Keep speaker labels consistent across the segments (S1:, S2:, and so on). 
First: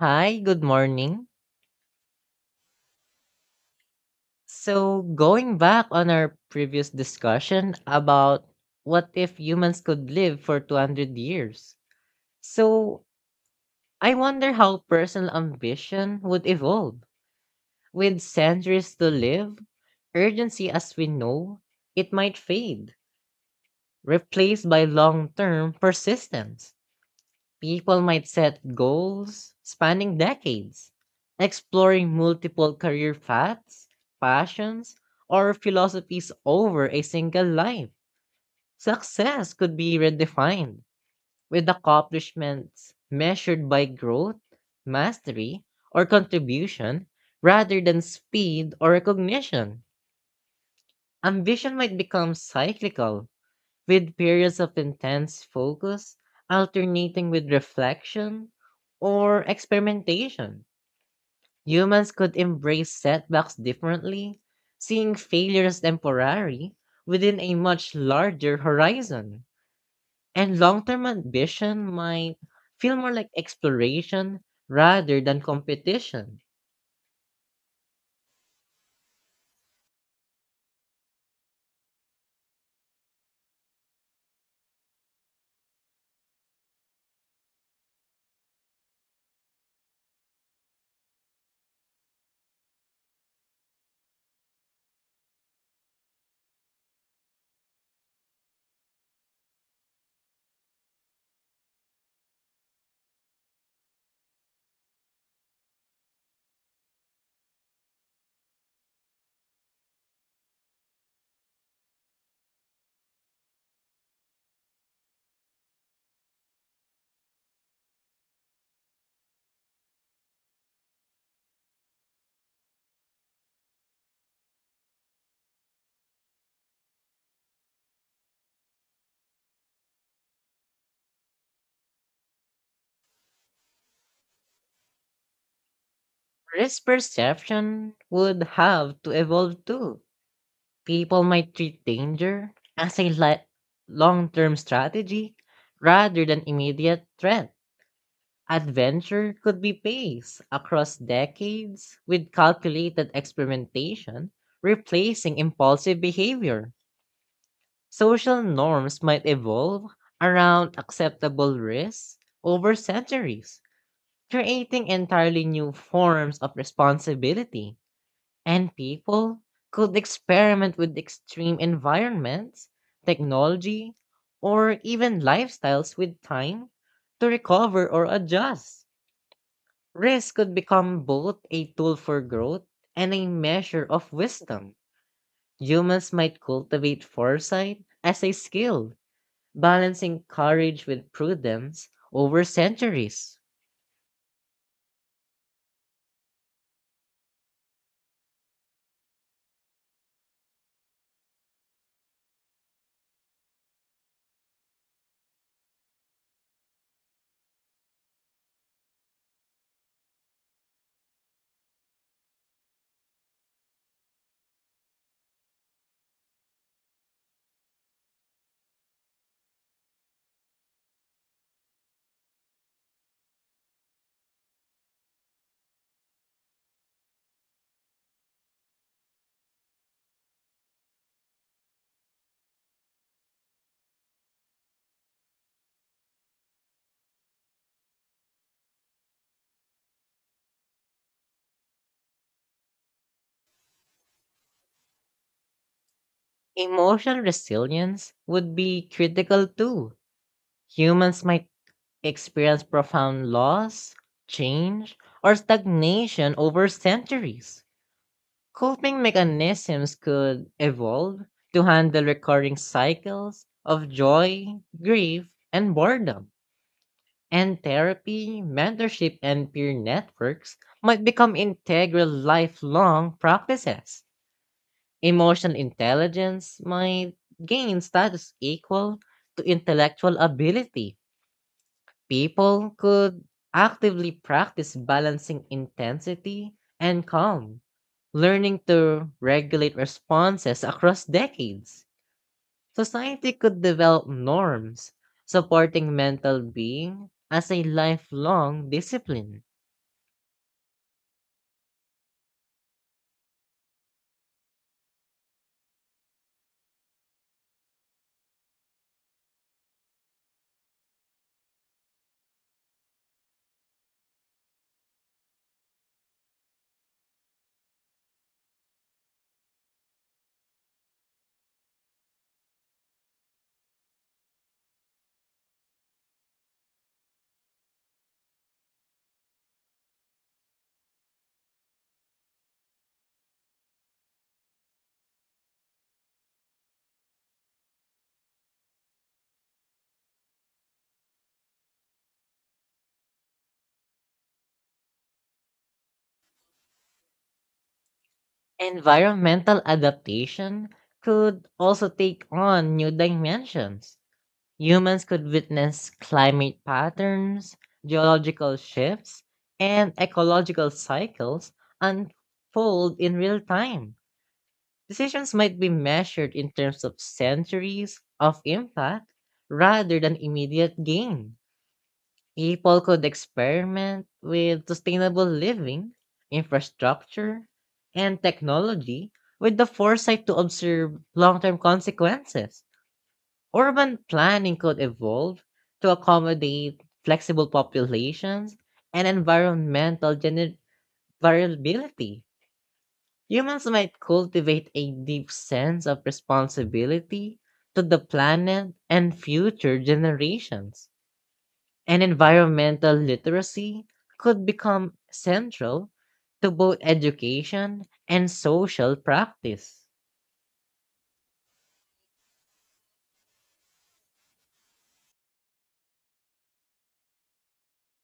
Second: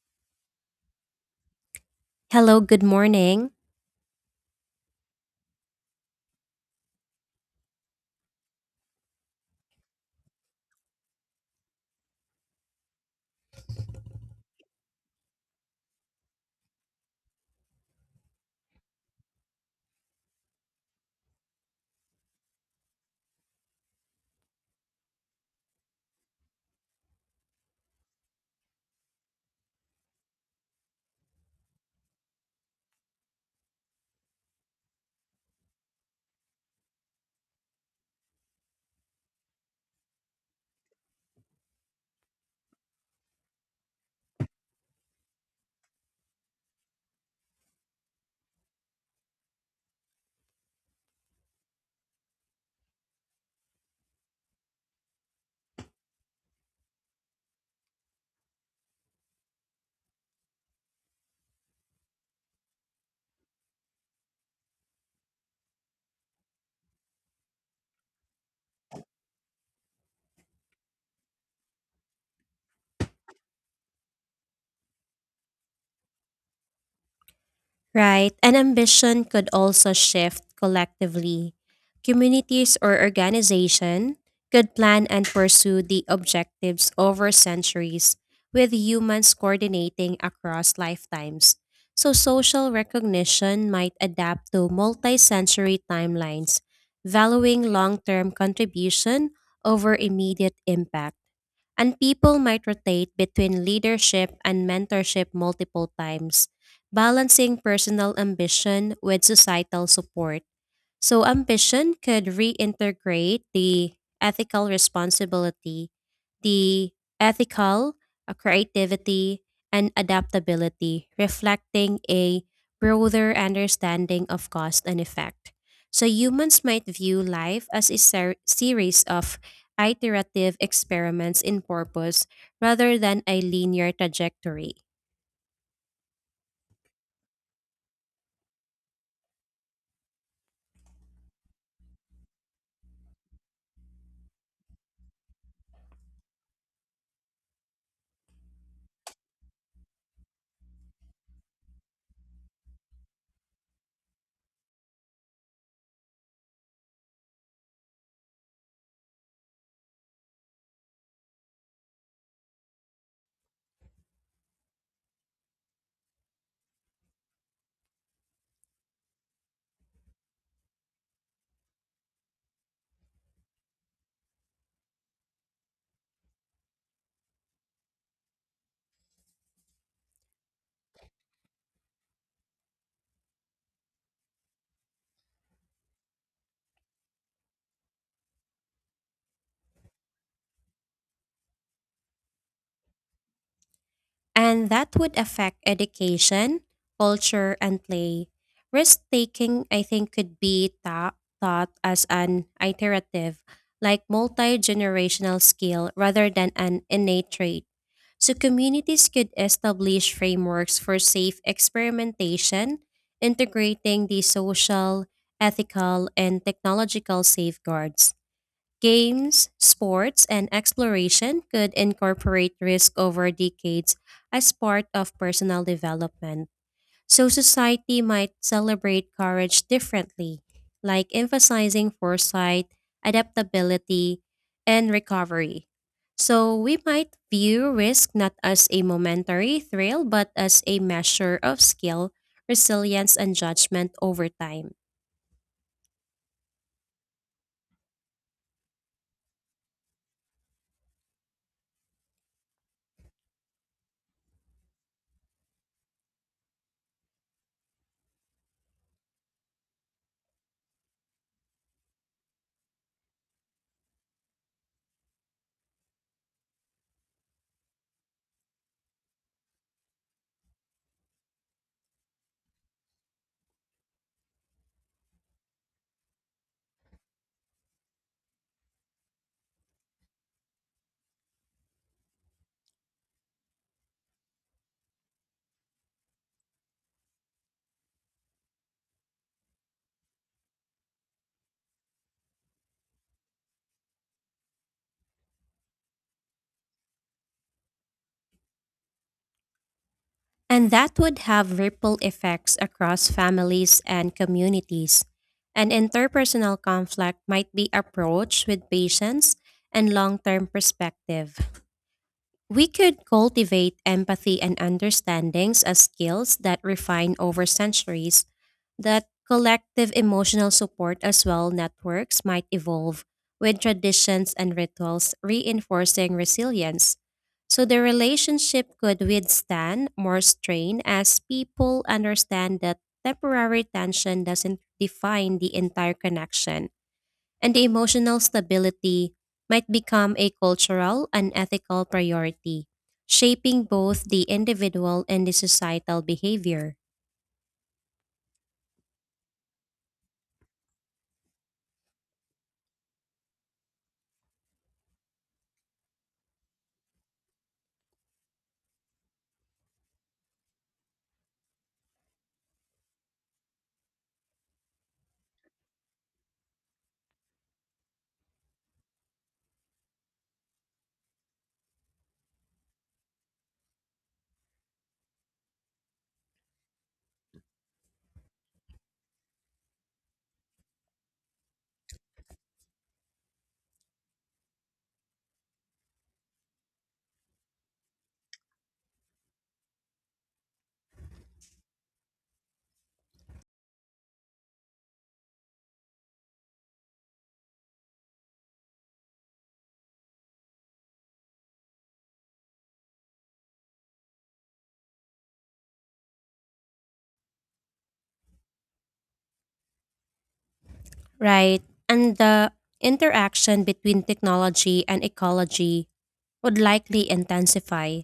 S1: Hi, good morning.
S2: Hello, good morning.
S1: Going back on our previous discussion about what if humans could live for 200 years. So, I wonder how personal ambition would evolve. With centuries to live, urgency as we know, it might fade, replaced by long term persistence. People might set goals spanning decades, exploring multiple career paths, passions, or philosophies over a single life. Success could be redefined, with accomplishments measured by growth, mastery, or contribution rather than speed or recognition. Ambition might become cyclical, with periods of intense focus, alternating with reflection or experimentation. Humans could embrace setbacks differently, seeing failure as temporary within a much larger horizon. And long term ambition might feel more like exploration rather than competition.
S2: Right, and ambition could also shift collectively. Communities or organization could plan and pursue the objectives over centuries, with humans coordinating across lifetimes. So, social recognition might adapt to multi century timelines, valuing long term contribution over immediate impact. And people might rotate between leadership and mentorship multiple times, balancing personal ambition with societal support. So ambition could reintegrate the ethical responsibility, the ethical creativity, and adaptability, reflecting a broader understanding of cause and effect. So humans might view life as a series of iterative experiments in purpose rather than a linear trajectory.
S1: Risk perception would have to evolve too. People might treat danger as long-term strategy rather than immediate threat. Adventure could be paced across decades with calculated experimentation, replacing impulsive behavior. Social norms might evolve around acceptable risks over centuries, creating entirely new forms of responsibility. And people could experiment with extreme environments, technology, or even lifestyles with time to recover or adjust. Risk could become both a tool for growth and a measure of wisdom. Humans might cultivate foresight as a skill, balancing courage with prudence over centuries.
S2: And that would affect education, culture, and play. Risk taking, I think, could be taught as an iterative, like multi generational skill rather than an innate trait. So, communities could establish frameworks for safe experimentation, integrating the social, ethical, and technological safeguards. Games, sports, and exploration could incorporate risk over decades as part of personal development. So, society might celebrate courage differently, like emphasizing foresight, adaptability, and recovery. So, we might view risk not as a momentary thrill, but as a measure of skill, resilience, and judgment over time.
S1: Emotional resilience would be critical too. Humans might experience profound loss, change, or stagnation over centuries. Coping mechanisms could evolve to handle recurring cycles of joy, grief, and boredom. And therapy, mentorship, and peer networks might become integral lifelong practices. Emotional intelligence might gain status equal to intellectual ability. People could actively practice balancing intensity and calm, learning to regulate responses across decades. Society could develop norms, supporting mental being as a lifelong discipline.
S2: And that would have ripple effects across families and communities. And interpersonal conflict might be approached with patience and long term perspective. We could cultivate empathy and understandings as skills that refine over centuries. That collective emotional support as well networks might evolve with traditions and rituals reinforcing resilience. So the relationship could withstand more strain as people understand that temporary tension doesn't define the entire connection and the emotional stability might become a cultural and ethical priority, shaping both the individual and the societal behavior.
S1: Environmental adaptation could also take on new dimensions. Humans could witness climate patterns, geological shifts, and ecological cycles unfold in real time. Decisions might be measured in terms of centuries of impact rather than immediate gain. People could experiment with sustainable living, infrastructure, and technology with the foresight to observe long term consequences. Urban planning could evolve to accommodate flexible populations and variability. Humans might cultivate a deep sense of responsibility to the planet and future generations. And environmental literacy could become central to both education and social practice.
S2: Right? And the interaction between technology and ecology would likely intensify.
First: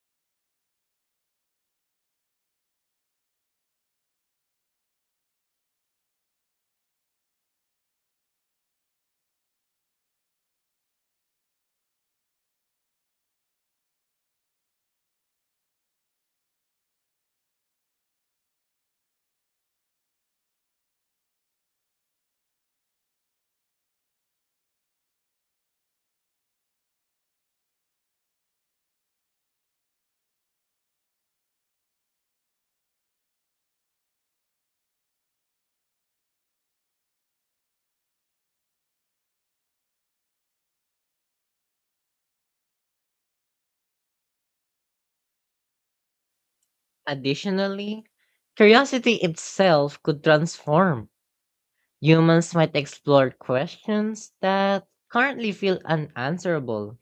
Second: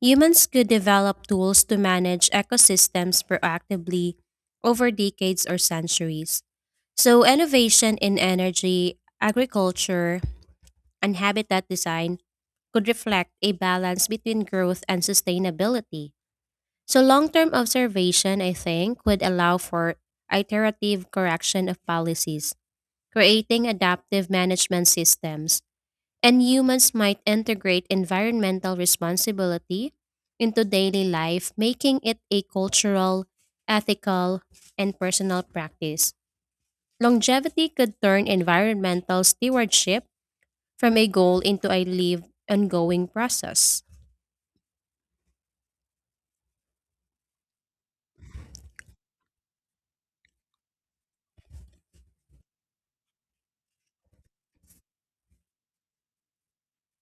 S2: Humans could develop tools to manage ecosystems proactively over decades or centuries. So, innovation in energy, agriculture, and habitat design could reflect a balance between growth and sustainability. So, long term observation, I think, would allow for iterative correction of policies, creating adaptive management systems. And humans might integrate environmental responsibility into daily life, making it a cultural, ethical, and personal practice. Longevity could turn environmental stewardship from a goal into a lived ongoing process.
S1: Additionally, curiosity itself could transform. Humans might explore questions that currently feel unanswerable,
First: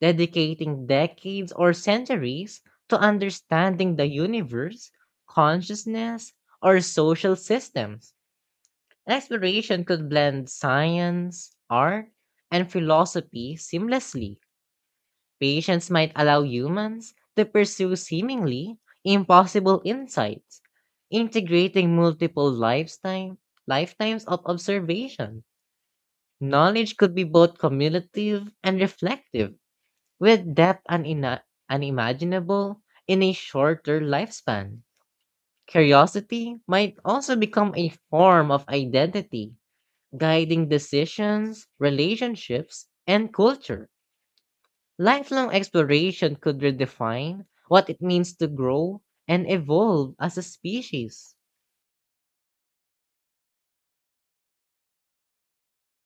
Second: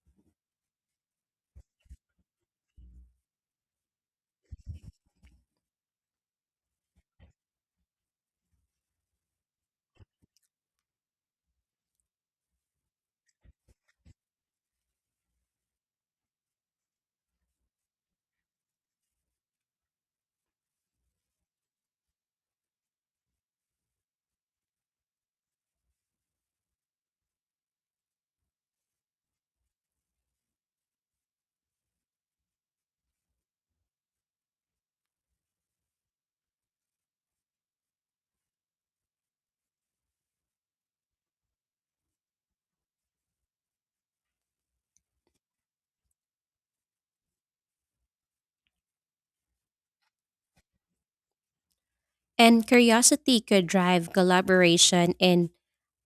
S1: dedicating decades or centuries to understanding the universe, consciousness, or social systems. An exploration could blend science, art, and philosophy seamlessly. Patience might allow humans to pursue seemingly impossible insights, integrating lifetimes of observation. Knowledge could be both cumulative and reflective, with depth unimaginable in a shorter lifespan. Curiosity might also become a form of identity, guiding decisions, relationships, and culture. Lifelong exploration could redefine what it means to grow and evolve as a species.
S2: And curiosity could drive collaboration in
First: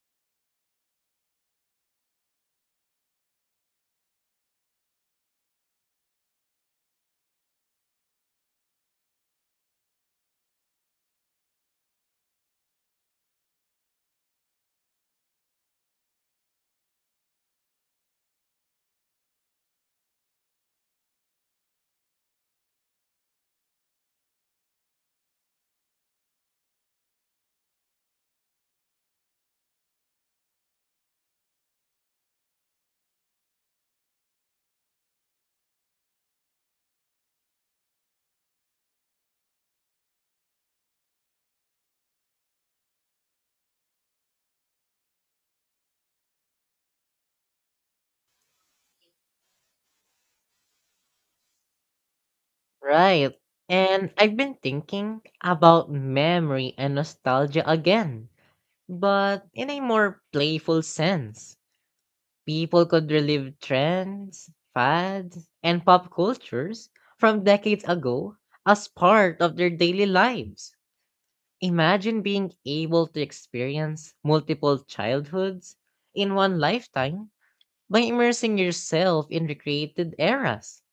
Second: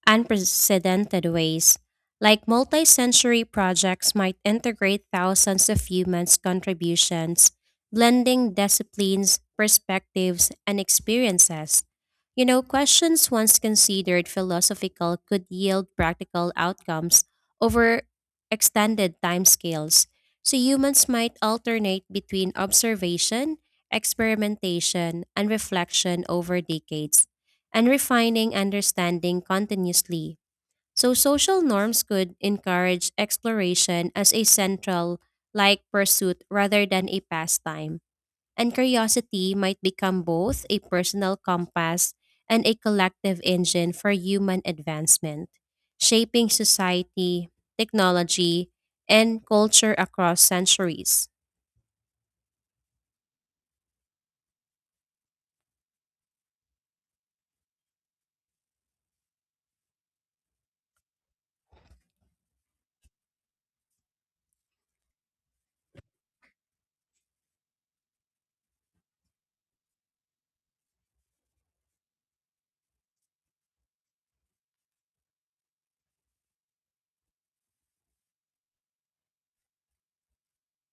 S2: unprecedented ways, like multi sensory projects might integrate thousands of humans' contributions, blending disciplines, perspectives, and experiences. You know, questions once considered philosophical could yield practical outcomes over extended timescales. So humans might alternate between observation, experimentation, and reflection over decades and refining understanding continuously. So social norms could encourage exploration as a central like pursuit rather than a pastime. And curiosity might become both a personal compass and a collective engine for human advancement, shaping society, technology, and culture across centuries.
S1: Right. And I've been thinking about memory and nostalgia again, but in a more playful sense. People could relive trends, fads, and pop cultures from decades ago as part of their daily lives. Imagine being able to experience multiple childhoods in one lifetime by immersing yourself in recreated eras.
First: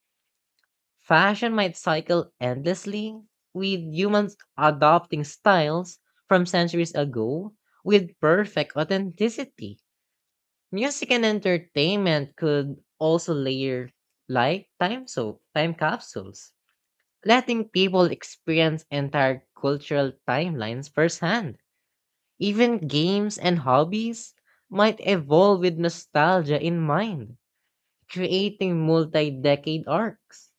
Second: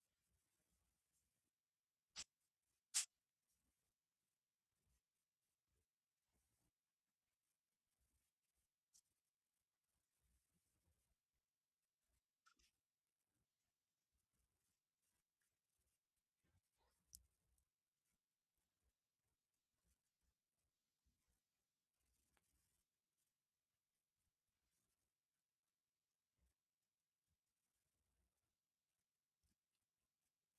S1: Fashion might cycle endlessly, with humans adopting styles from centuries ago with perfect authenticity. Music and entertainment could also layer like time capsules, letting people experience entire cultural timelines firsthand. Even games and hobbies might evolve with nostalgia in mind, creating multi-decade arcs.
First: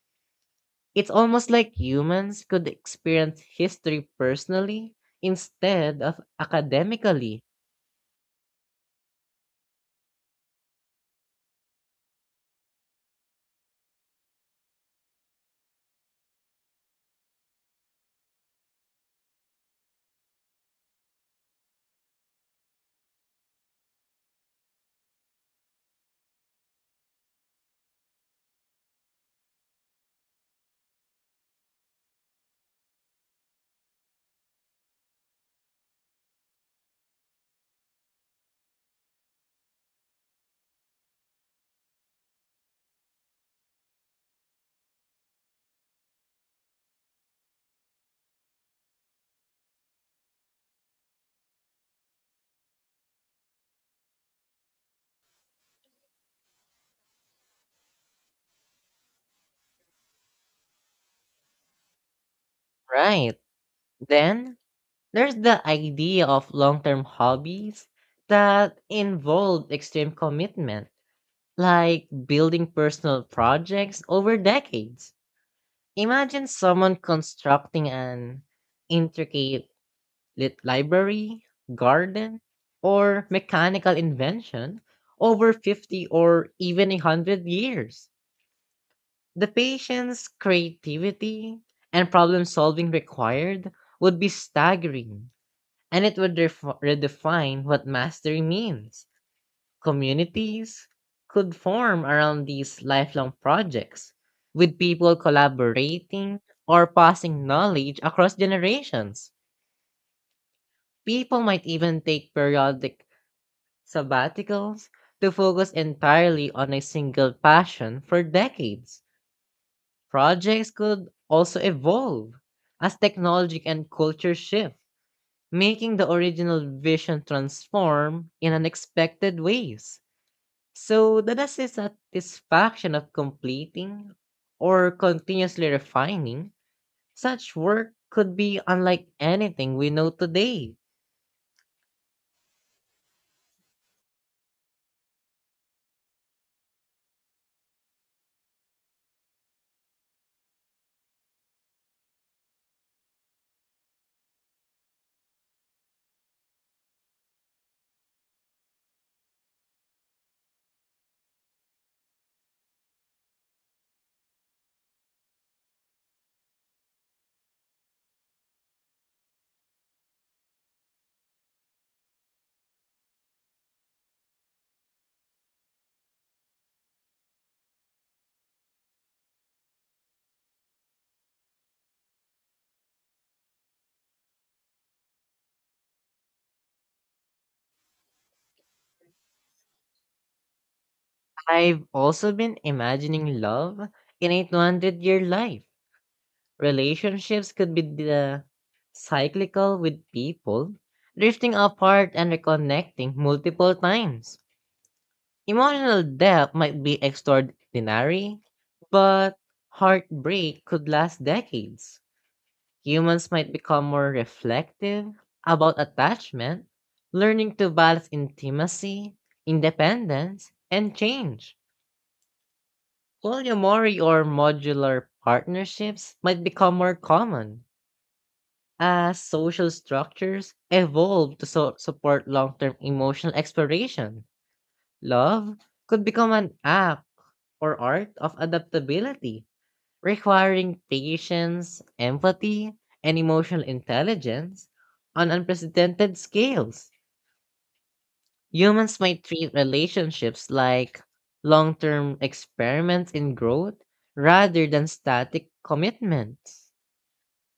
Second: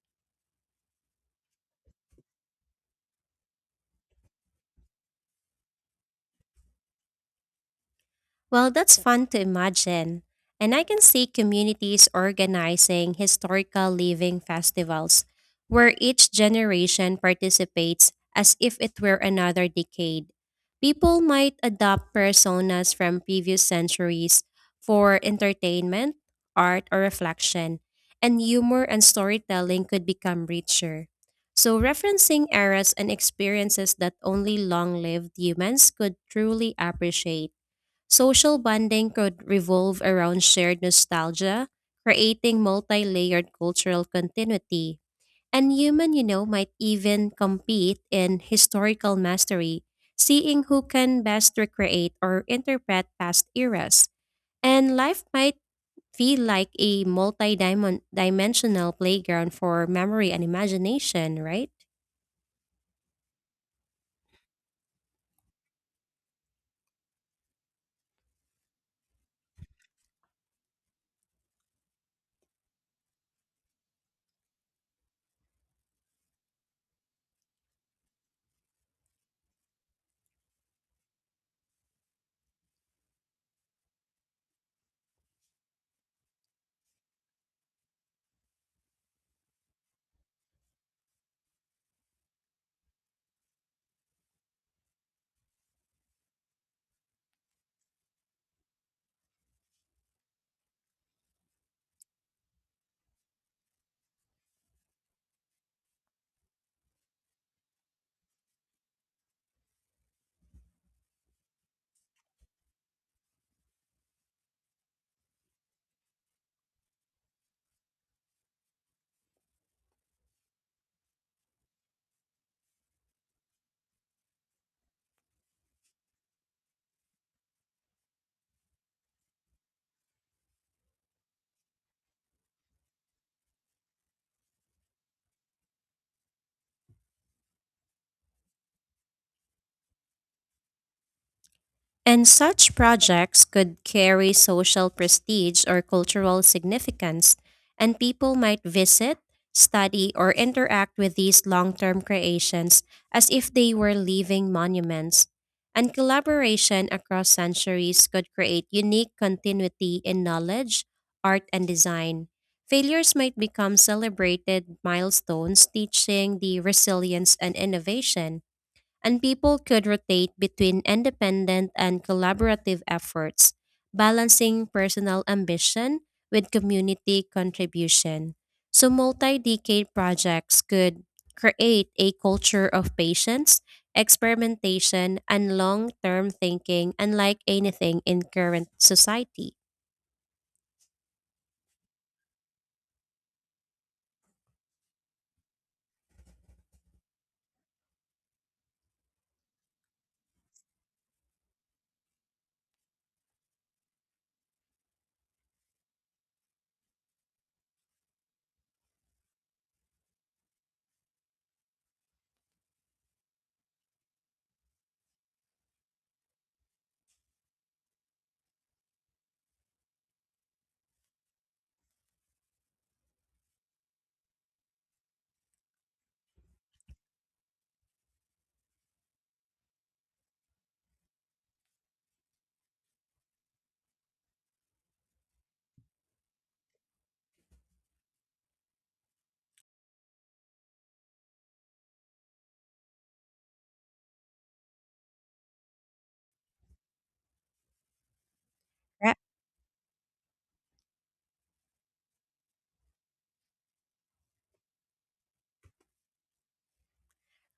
S1: It's almost like humans could experience history personally instead of academically.
S2: Well, that's fun to imagine. And I can see communities organizing historical living festivals where each generation participates as if it were another decade. People might adopt personas from previous centuries for entertainment, art, or reflection, and humor and storytelling could become richer. So, referencing eras and experiences that only long lived humans could truly appreciate. Social bonding could revolve around shared nostalgia, creating multi layered cultural continuity. And human, you know, might even compete in historical mastery, seeing who can best recreate or interpret past eras. And life might feel like a multi dimensional playground for memory and imagination, right?
S1: Right. Then There's the idea of long term hobbies that involve extreme commitment, like building personal projects over decades. Imagine someone constructing an intricate lit library, garden, or mechanical invention over 50 or even 100 years. The patience, creativity, and problem solving required would be staggering, and it would redefine what mastery means. Communities could form around these lifelong projects, with people collaborating or passing knowledge across generations. People might even take periodic sabbaticals to focus entirely on a single passion for decades. Projects could also evolve as technology and culture shift, making the original vision transform in unexpected ways. So the satisfaction of completing or continuously refining such work could be unlike anything we know today.
S2: And such projects could carry social prestige or cultural significance, and people might visit, study, or interact with these long term creations as if they were living monuments. And collaboration across centuries could create unique continuity in knowledge, art, and design. Failures might become celebrated milestones, teaching the resilience and innovation and people could rotate between independent and collaborative efforts, balancing personal ambition with community contribution. So, multi decade projects could create a culture of patience, experimentation, and long term thinking, unlike anything in current society.
S1: I've also been imagining love in a 200-year life. Relationships could be the cyclical with people, drifting apart and reconnecting multiple times. Emotional depth might be extraordinary, but heartbreak could last decades. Humans might become more reflective about attachment, learning to balance intimacy, independence, and change. Polyamory or modular partnerships might become more common as social structures evolve to support long term emotional exploration. Love could become an act or art of adaptability, requiring patience, empathy, and emotional intelligence on unprecedented scales. Humans might treat relationships like long term experiments in growth rather than static commitments.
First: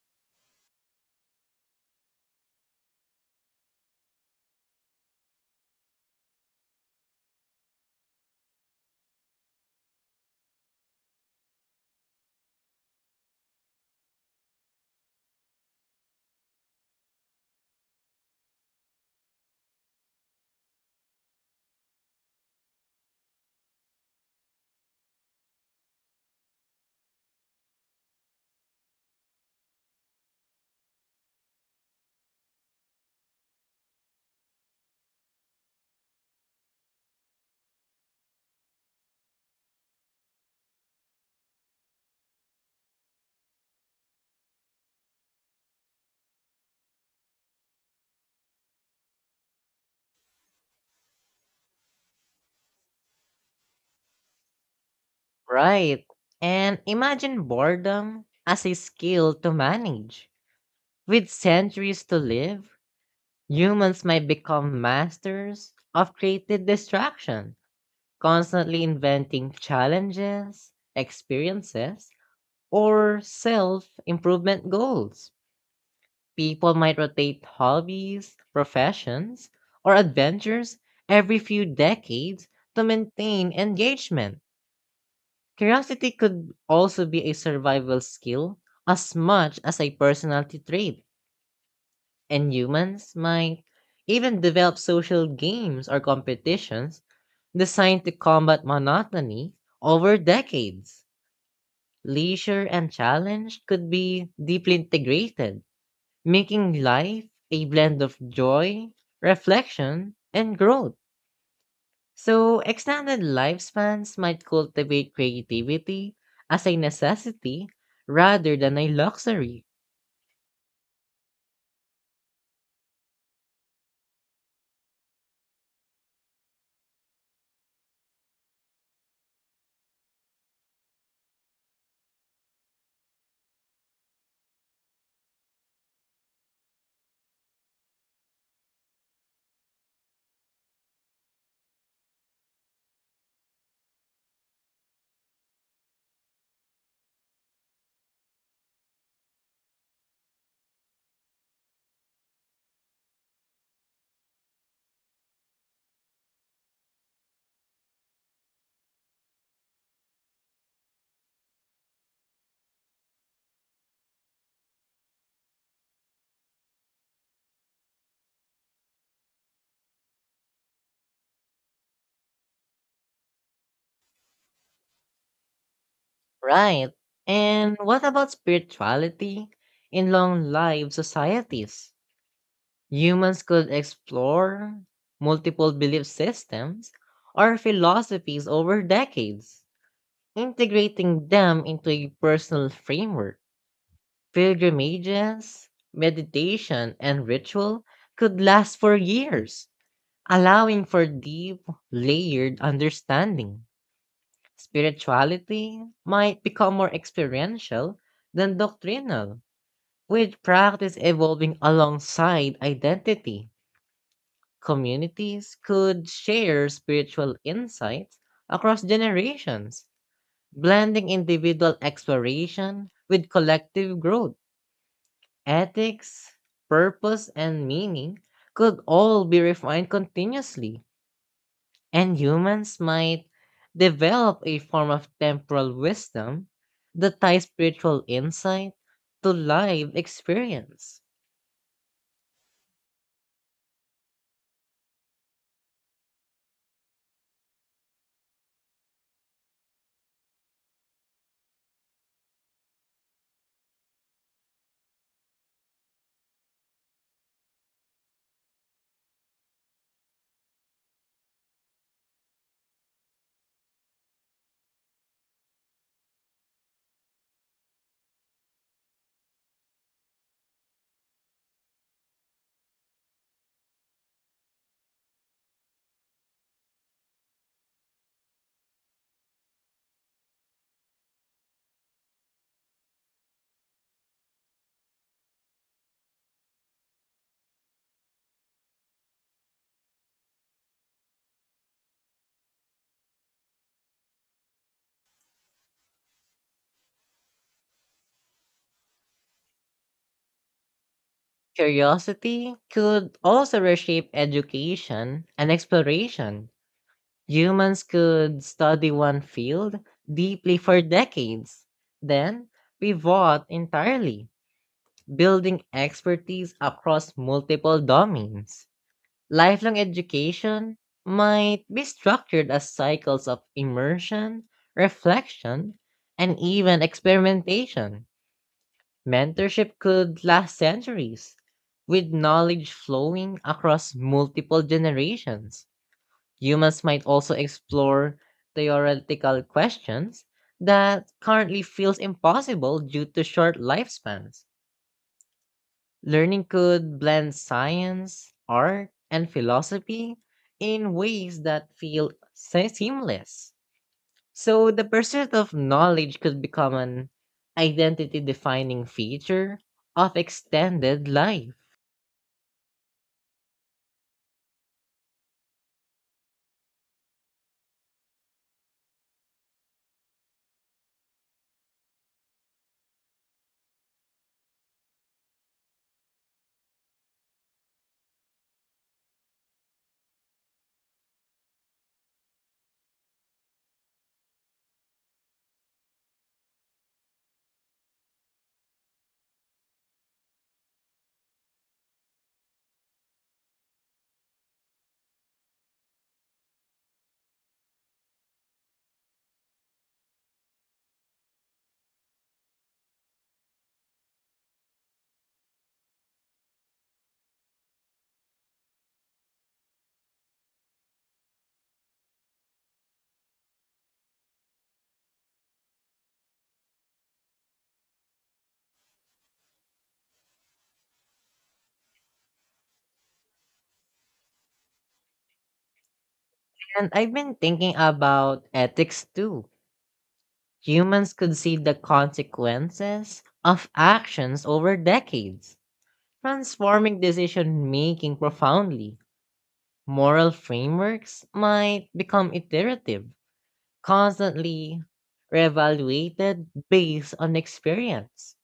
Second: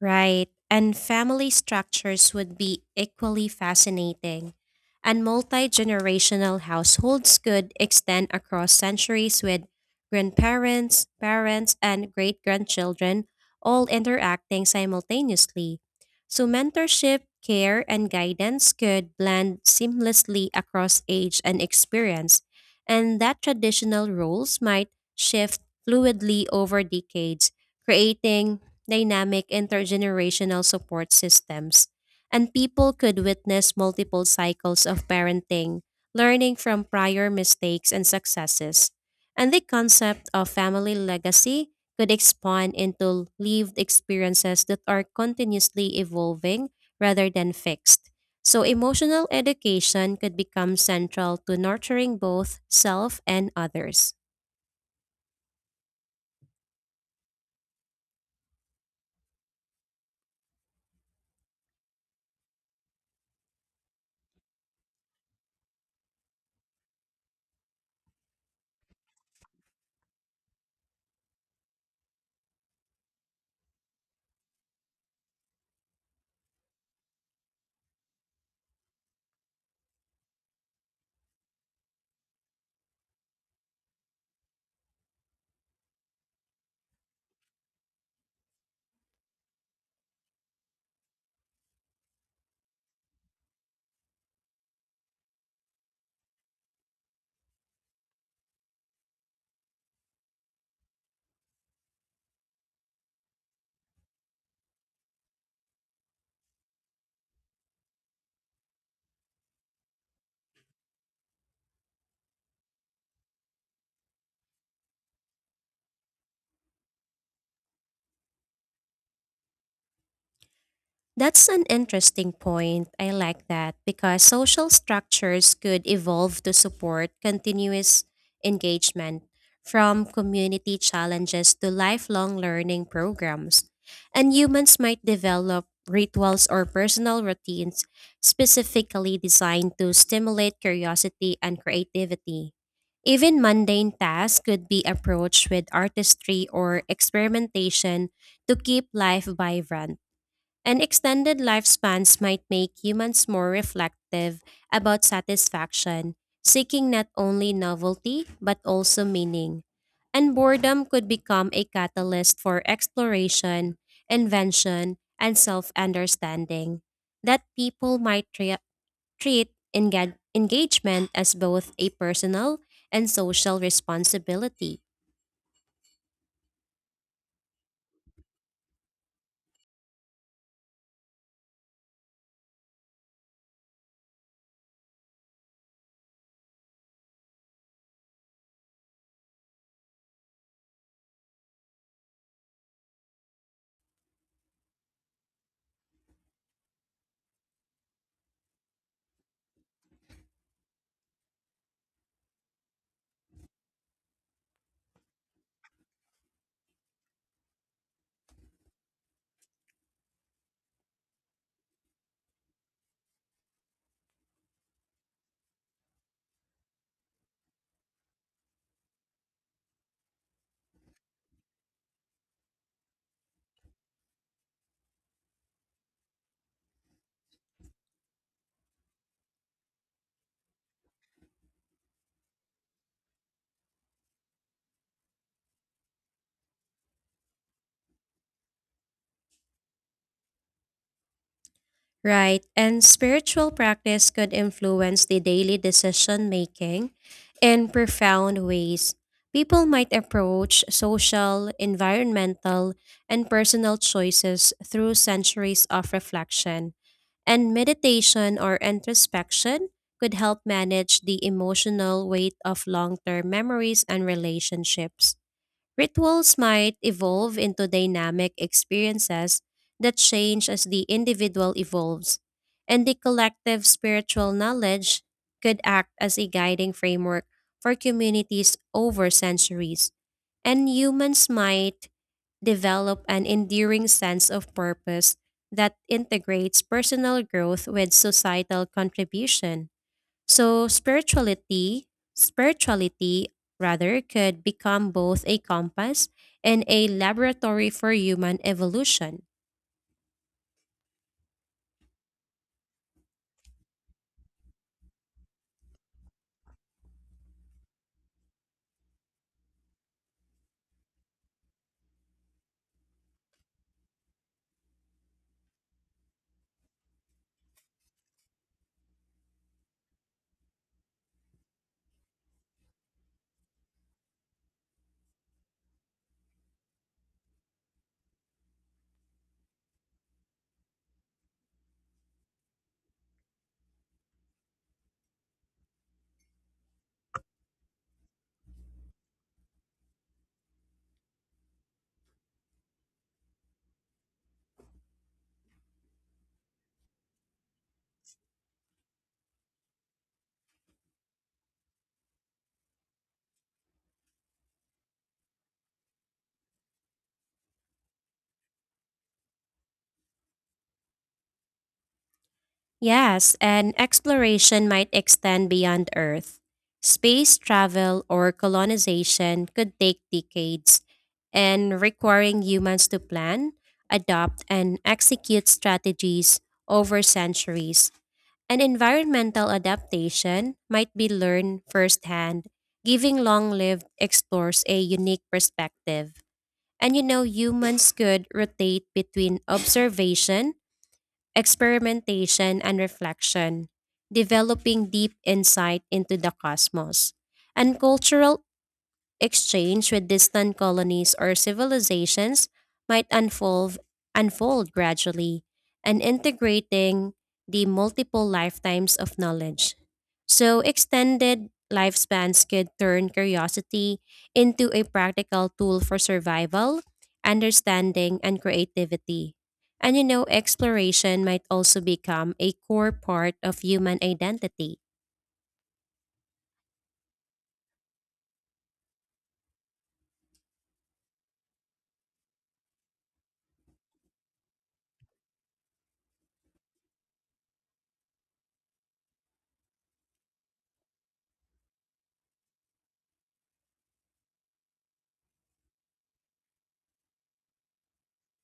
S2: Right. And family structures would be equally fascinating. And multi generational households could extend across centuries with grandparents, parents, and great grandchildren all interacting simultaneously. So, mentorship, care, and guidance could blend seamlessly across age and experience. And that traditional roles might shift fluidly over decades creating dynamic intergenerational support systems, and people could witness multiple cycles of parenting, learning from prior mistakes and successes. And the concept of family legacy could expand into lived experiences that are continuously evolving rather than fixed. So, emotional education could become central to nurturing both self and others.
S1: Right. And imagine boredom as a skill to manage. With centuries to live, humans might become masters of creative distraction, constantly inventing challenges, experiences, or self improvement goals. People might rotate hobbies, professions, or adventures every few decades to maintain engagement. Curiosity could also be a survival skill as much as a personality trait, and humans might even develop social games or competitions designed to combat monotony over decades. Leisure and challenge could be deeply integrated, making life a blend of joy, reflection, and growth. So, extended lifespans might cultivate creativity as a necessity rather than a luxury.
S2: That's an interesting point. I like that because social structures could evolve to support continuous engagement from community challenges to lifelong learning programs. And humans might develop rituals or personal routines specifically designed to stimulate curiosity and creativity. Even mundane tasks could be approached with artistry or experimentation to keep life vibrant. And extended lifespans might make humans more reflective about satisfaction, seeking not only novelty but also meaning. And boredom could become a catalyst for exploration, invention, and self understanding. That people might treat engagement as both a personal and social responsibility.
S1: Right. And what about spirituality in long life societies? Humans could explore multiple belief systems or philosophies over decades, integrating them into a personal framework. Pilgrimages, meditation, and ritual could last for years, allowing for deep, layered understanding. Spirituality might become more experiential than doctrinal, with practice evolving alongside identity. Communities could share spiritual insights across generations, blending individual exploration with collective growth. Ethics, purpose, and meaning could all be refined continuously, and humans might develop a form of temporal wisdom that ties spiritual insight to live experience.
S2: Right, and spiritual practice could influence the daily decision making in profound ways. People might approach social, environmental, and personal choices through centuries of reflection. And meditation or introspection could help manage the emotional weight of long term memories and relationships. Rituals might evolve into dynamic experiences that change as the individual evolves, and the collective spiritual knowledge could act as a guiding framework for communities over centuries. And humans might develop an enduring sense of purpose that integrates personal growth with societal contribution. So spirituality rather could become both a compass and a laboratory for human evolution.
S1: Curiosity could also reshape education and exploration. Humans could study one field deeply for decades, then pivot entirely, building expertise across multiple domains. Lifelong education might be structured as cycles of immersion, reflection, and even experimentation. Mentorship could last centuries, with knowledge flowing across multiple generations. Humans might also explore theoretical questions that currently feels impossible due to short lifespans. Learning could blend science, art, and philosophy in ways that feel seamless. So the pursuit of knowledge could become an identity defining feature of extended life.
S2: Yes, and exploration might extend beyond Earth. Space travel or colonization could take decades and requiring humans to plan, adopt, and execute strategies over centuries. And environmental adaptation might be learned firsthand, giving long lived explores a unique perspective. And you know, humans could rotate between observation, experimentation, and reflection, developing deep insight into the cosmos. And cultural Exchange with distant colonies or civilizations might unfold gradually and integrating the multiple lifetimes of knowledge. So, extended lifespans could turn curiosity into a practical tool for survival, understanding, and creativity. And you know, exploration might also become a core part of human identity.
S1: And I've been thinking about ethics too. Humans could see the consequences of actions over decades, transforming decision making profoundly. Moral frameworks might become iterative, constantly reevaluated based on experience.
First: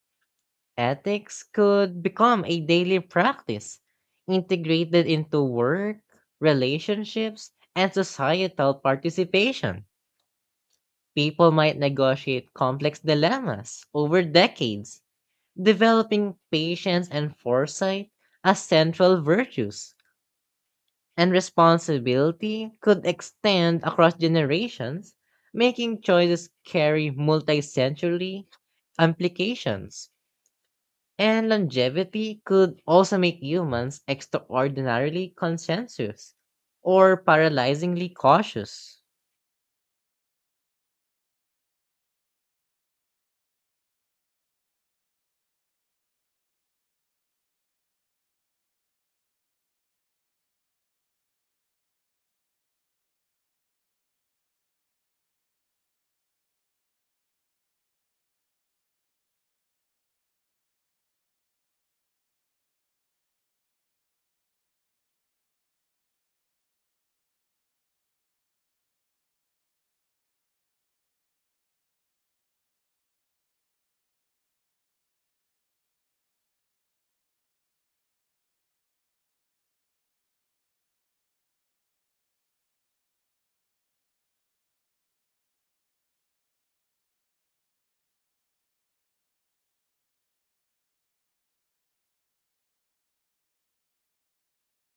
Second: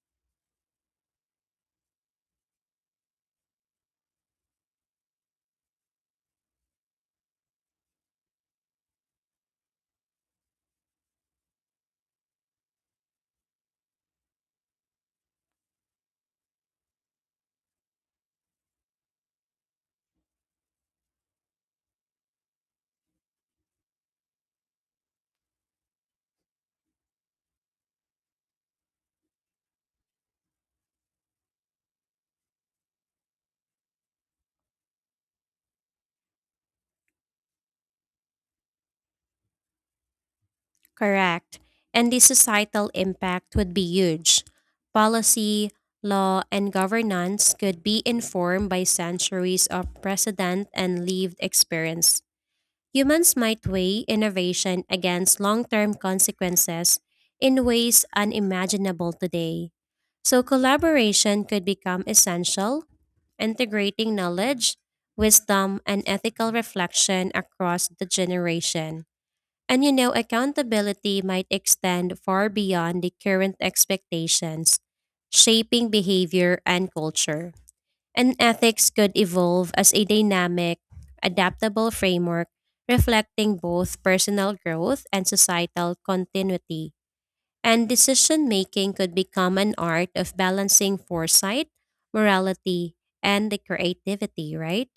S1: Ethics could become a daily practice, integrated into work, relationships, and societal participation. People might negotiate complex dilemmas over decades, developing patience and foresight as central virtues, and responsibility could extend across generations, making choices carry multi century implications. And longevity could also make humans extraordinarily conscientious or paralyzingly cautious.
S2: Correct. And the societal impact would be huge. Policy, law, and governance could be informed by centuries of precedent and lived experience. Humans might weigh innovation against long term consequences in ways unimaginable today. So, collaboration could become essential, integrating knowledge, wisdom, and ethical reflection across the generation. And you know, accountability might extend far beyond the current expectations, shaping behavior and culture. And ethics could evolve as a dynamic, adaptable framework reflecting both personal growth and societal continuity. And decision making could become an art of balancing foresight, morality, and the creativity, right?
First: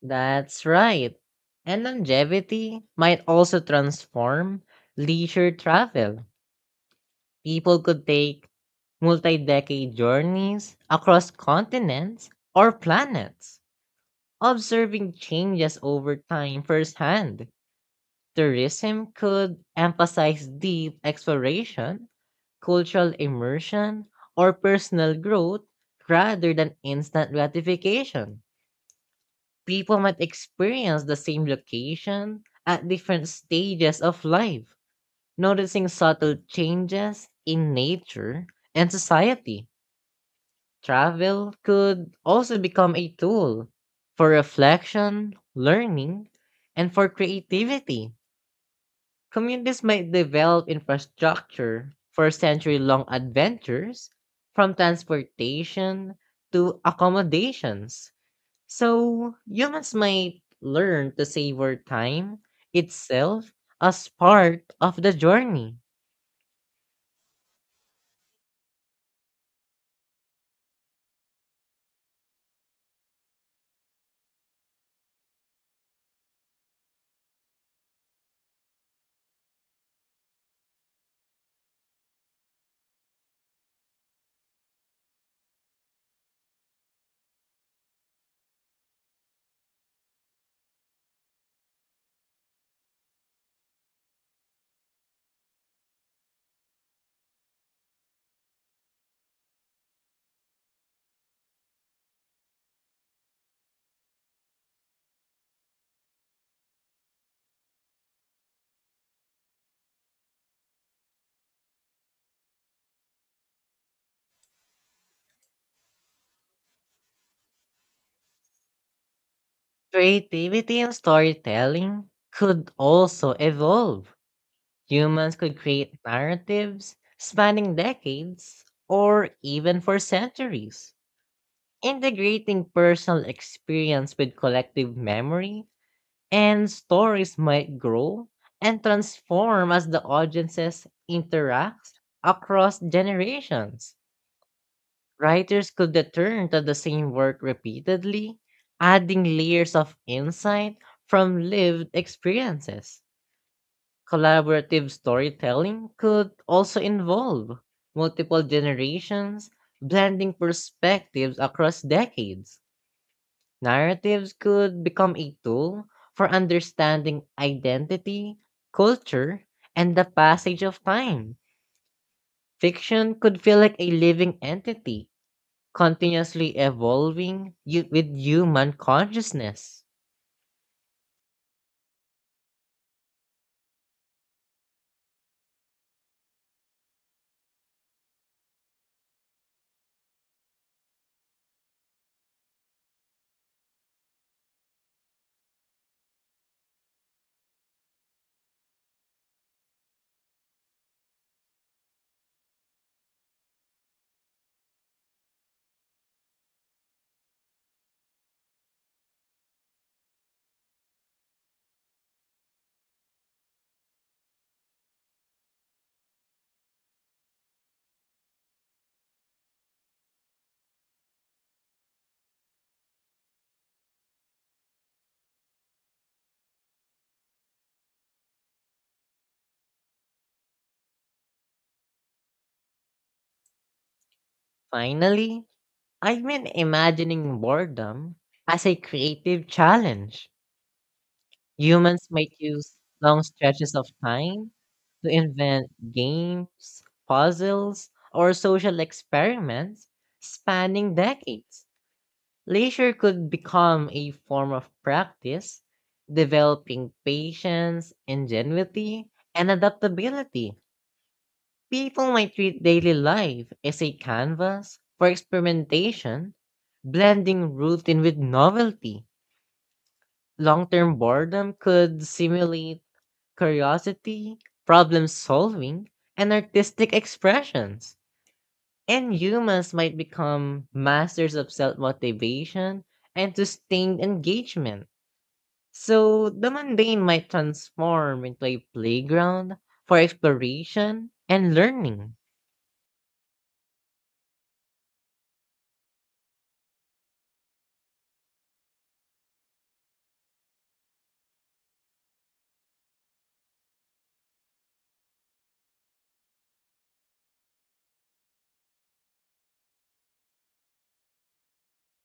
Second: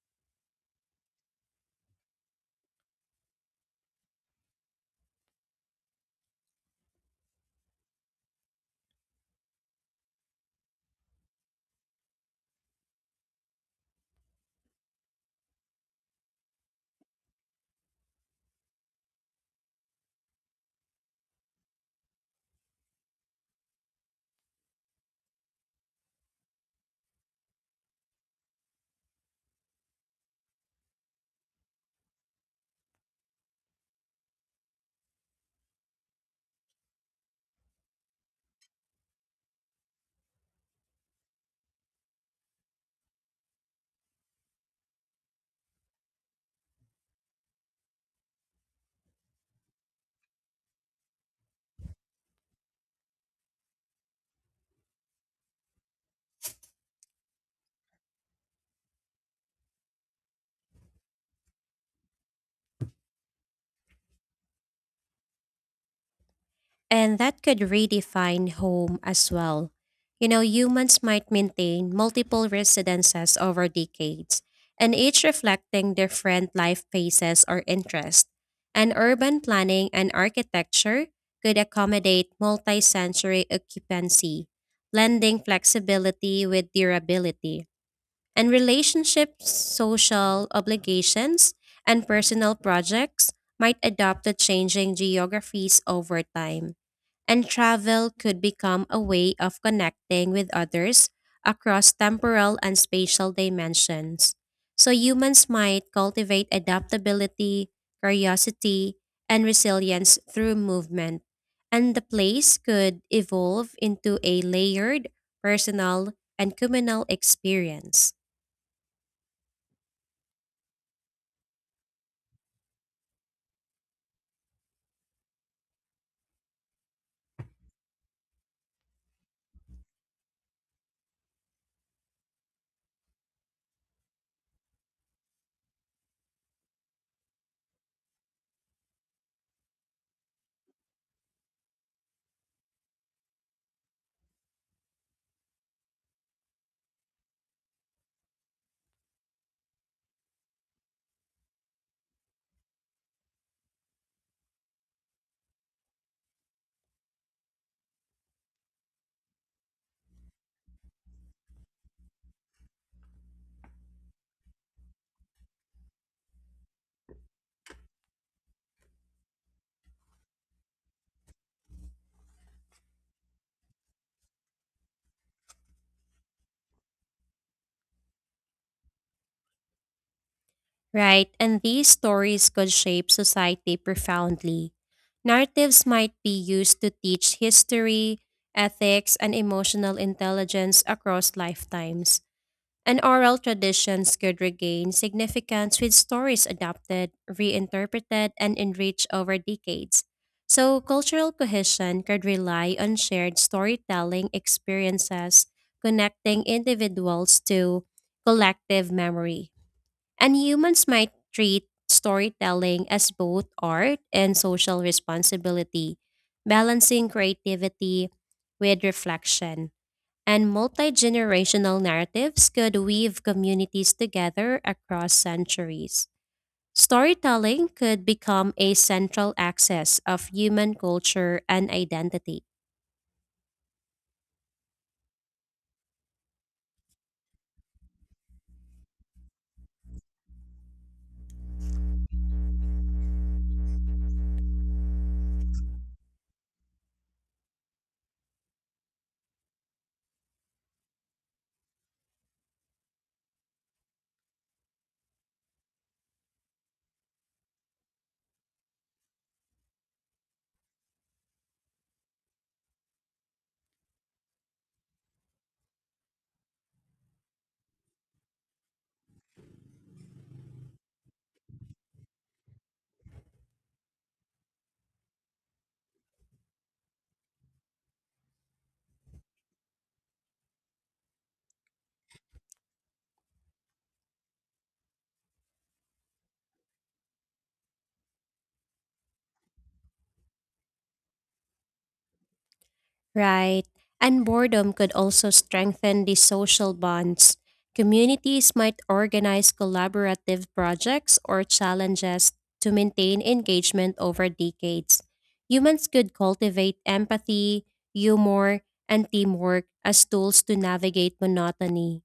S1: That's right. And longevity might also transform leisure travel. People could take multi-decade journeys across continents or planets, observing changes over time firsthand. Tourism could emphasize deep exploration, cultural immersion, or personal growth rather than instant gratification. People might experience the same location at different stages of life, noticing subtle changes in nature and society. Travel could also become a tool for reflection, learning, and for creativity. Communities might develop infrastructure for century long adventures, from transportation to accommodations. So, humans might learn to savor time itself as part of the journey.
S2: And that could redefine home as well. You know, humans might maintain multiple residences over decades, and each reflecting different life phases or interests. And urban planning and architecture could accommodate multi-sensory occupancy, blending flexibility with durability and relationships, social obligations, and personal projects might adapt to changing geographies over time. And travel could become a way of connecting with others across temporal and spatial dimensions. So humans might cultivate adaptability, curiosity, and resilience through movement. And the place could evolve into a layered, personal, and communal experience.
S1: Creativity and storytelling could also evolve. Humans could create narratives spanning decades or even for centuries, integrating personal experience with collective memory, and stories might grow and transform as the audiences interact across generations. Writers could return to the same work repeatedly, adding layers of insight from lived experiences. Collaborative storytelling could also involve multiple generations, blending perspectives across decades. Narratives could become a tool for understanding identity, culture, and the passage of time. Fiction could feel like a living entity, continuously evolving with human consciousness.
S2: Right, and these stories could shape society profoundly. Narratives might be used to teach history, ethics, and emotional intelligence across lifetimes, and oral traditions could regain significance with stories adapted, reinterpreted, and enriched over decades. So, cultural cohesion could rely on shared storytelling experiences, connecting individuals to collective memory. And humans might treat storytelling as both art and social responsibility, balancing creativity with reflection. And multi generational narratives could weave communities together across centuries. Storytelling could become a central axis of human culture and identity.
S1: Finally, I've been imagining boredom as a creative challenge. Humans might use long stretches of time to invent games, puzzles, or social experiments spanning decades. Leisure could become a form of practice, developing patience, ingenuity, and adaptability. People might treat daily life as a canvas for experimentation, blending routine with novelty. Long term boredom could simulate curiosity, problem solving, and artistic expressions. And humans might become masters of self motivation and sustained engagement. So the mundane might transform into a playground for exploration and learning.
S2: Right. And boredom could also strengthen the social bonds. Communities might organize collaborative projects or challenges to maintain engagement over decades. Humans could cultivate empathy, humor, and teamwork as tools to navigate monotony.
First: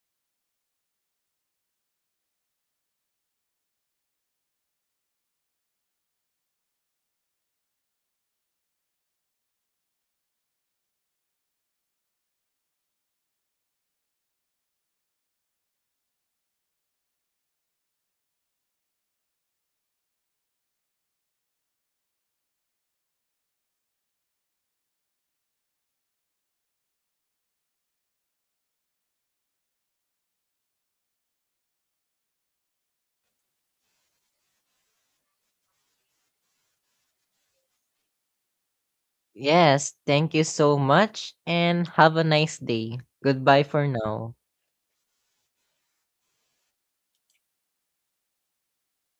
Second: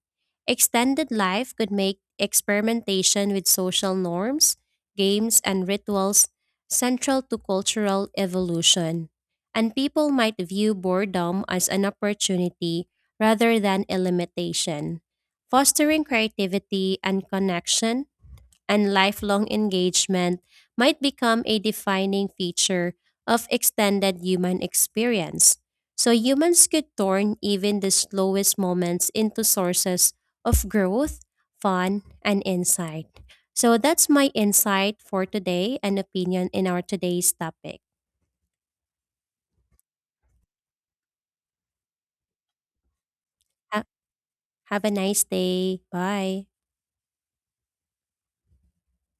S2: Extended life could make experimentation with social norms, games, and rituals central to cultural evolution. And people might view boredom as an opportunity rather than a limitation. Fostering creativity and connection and lifelong engagement might become a defining feature of extended human experience. So humans could turn even the slowest moments into sources of growth, fun, and insight. So that's my insight for today and opinion in our today's topic.
S1: Yes, thank you so much and have a nice day. Goodbye
S2: Ha-
S1: for now.
S2: Have a nice day. Bye.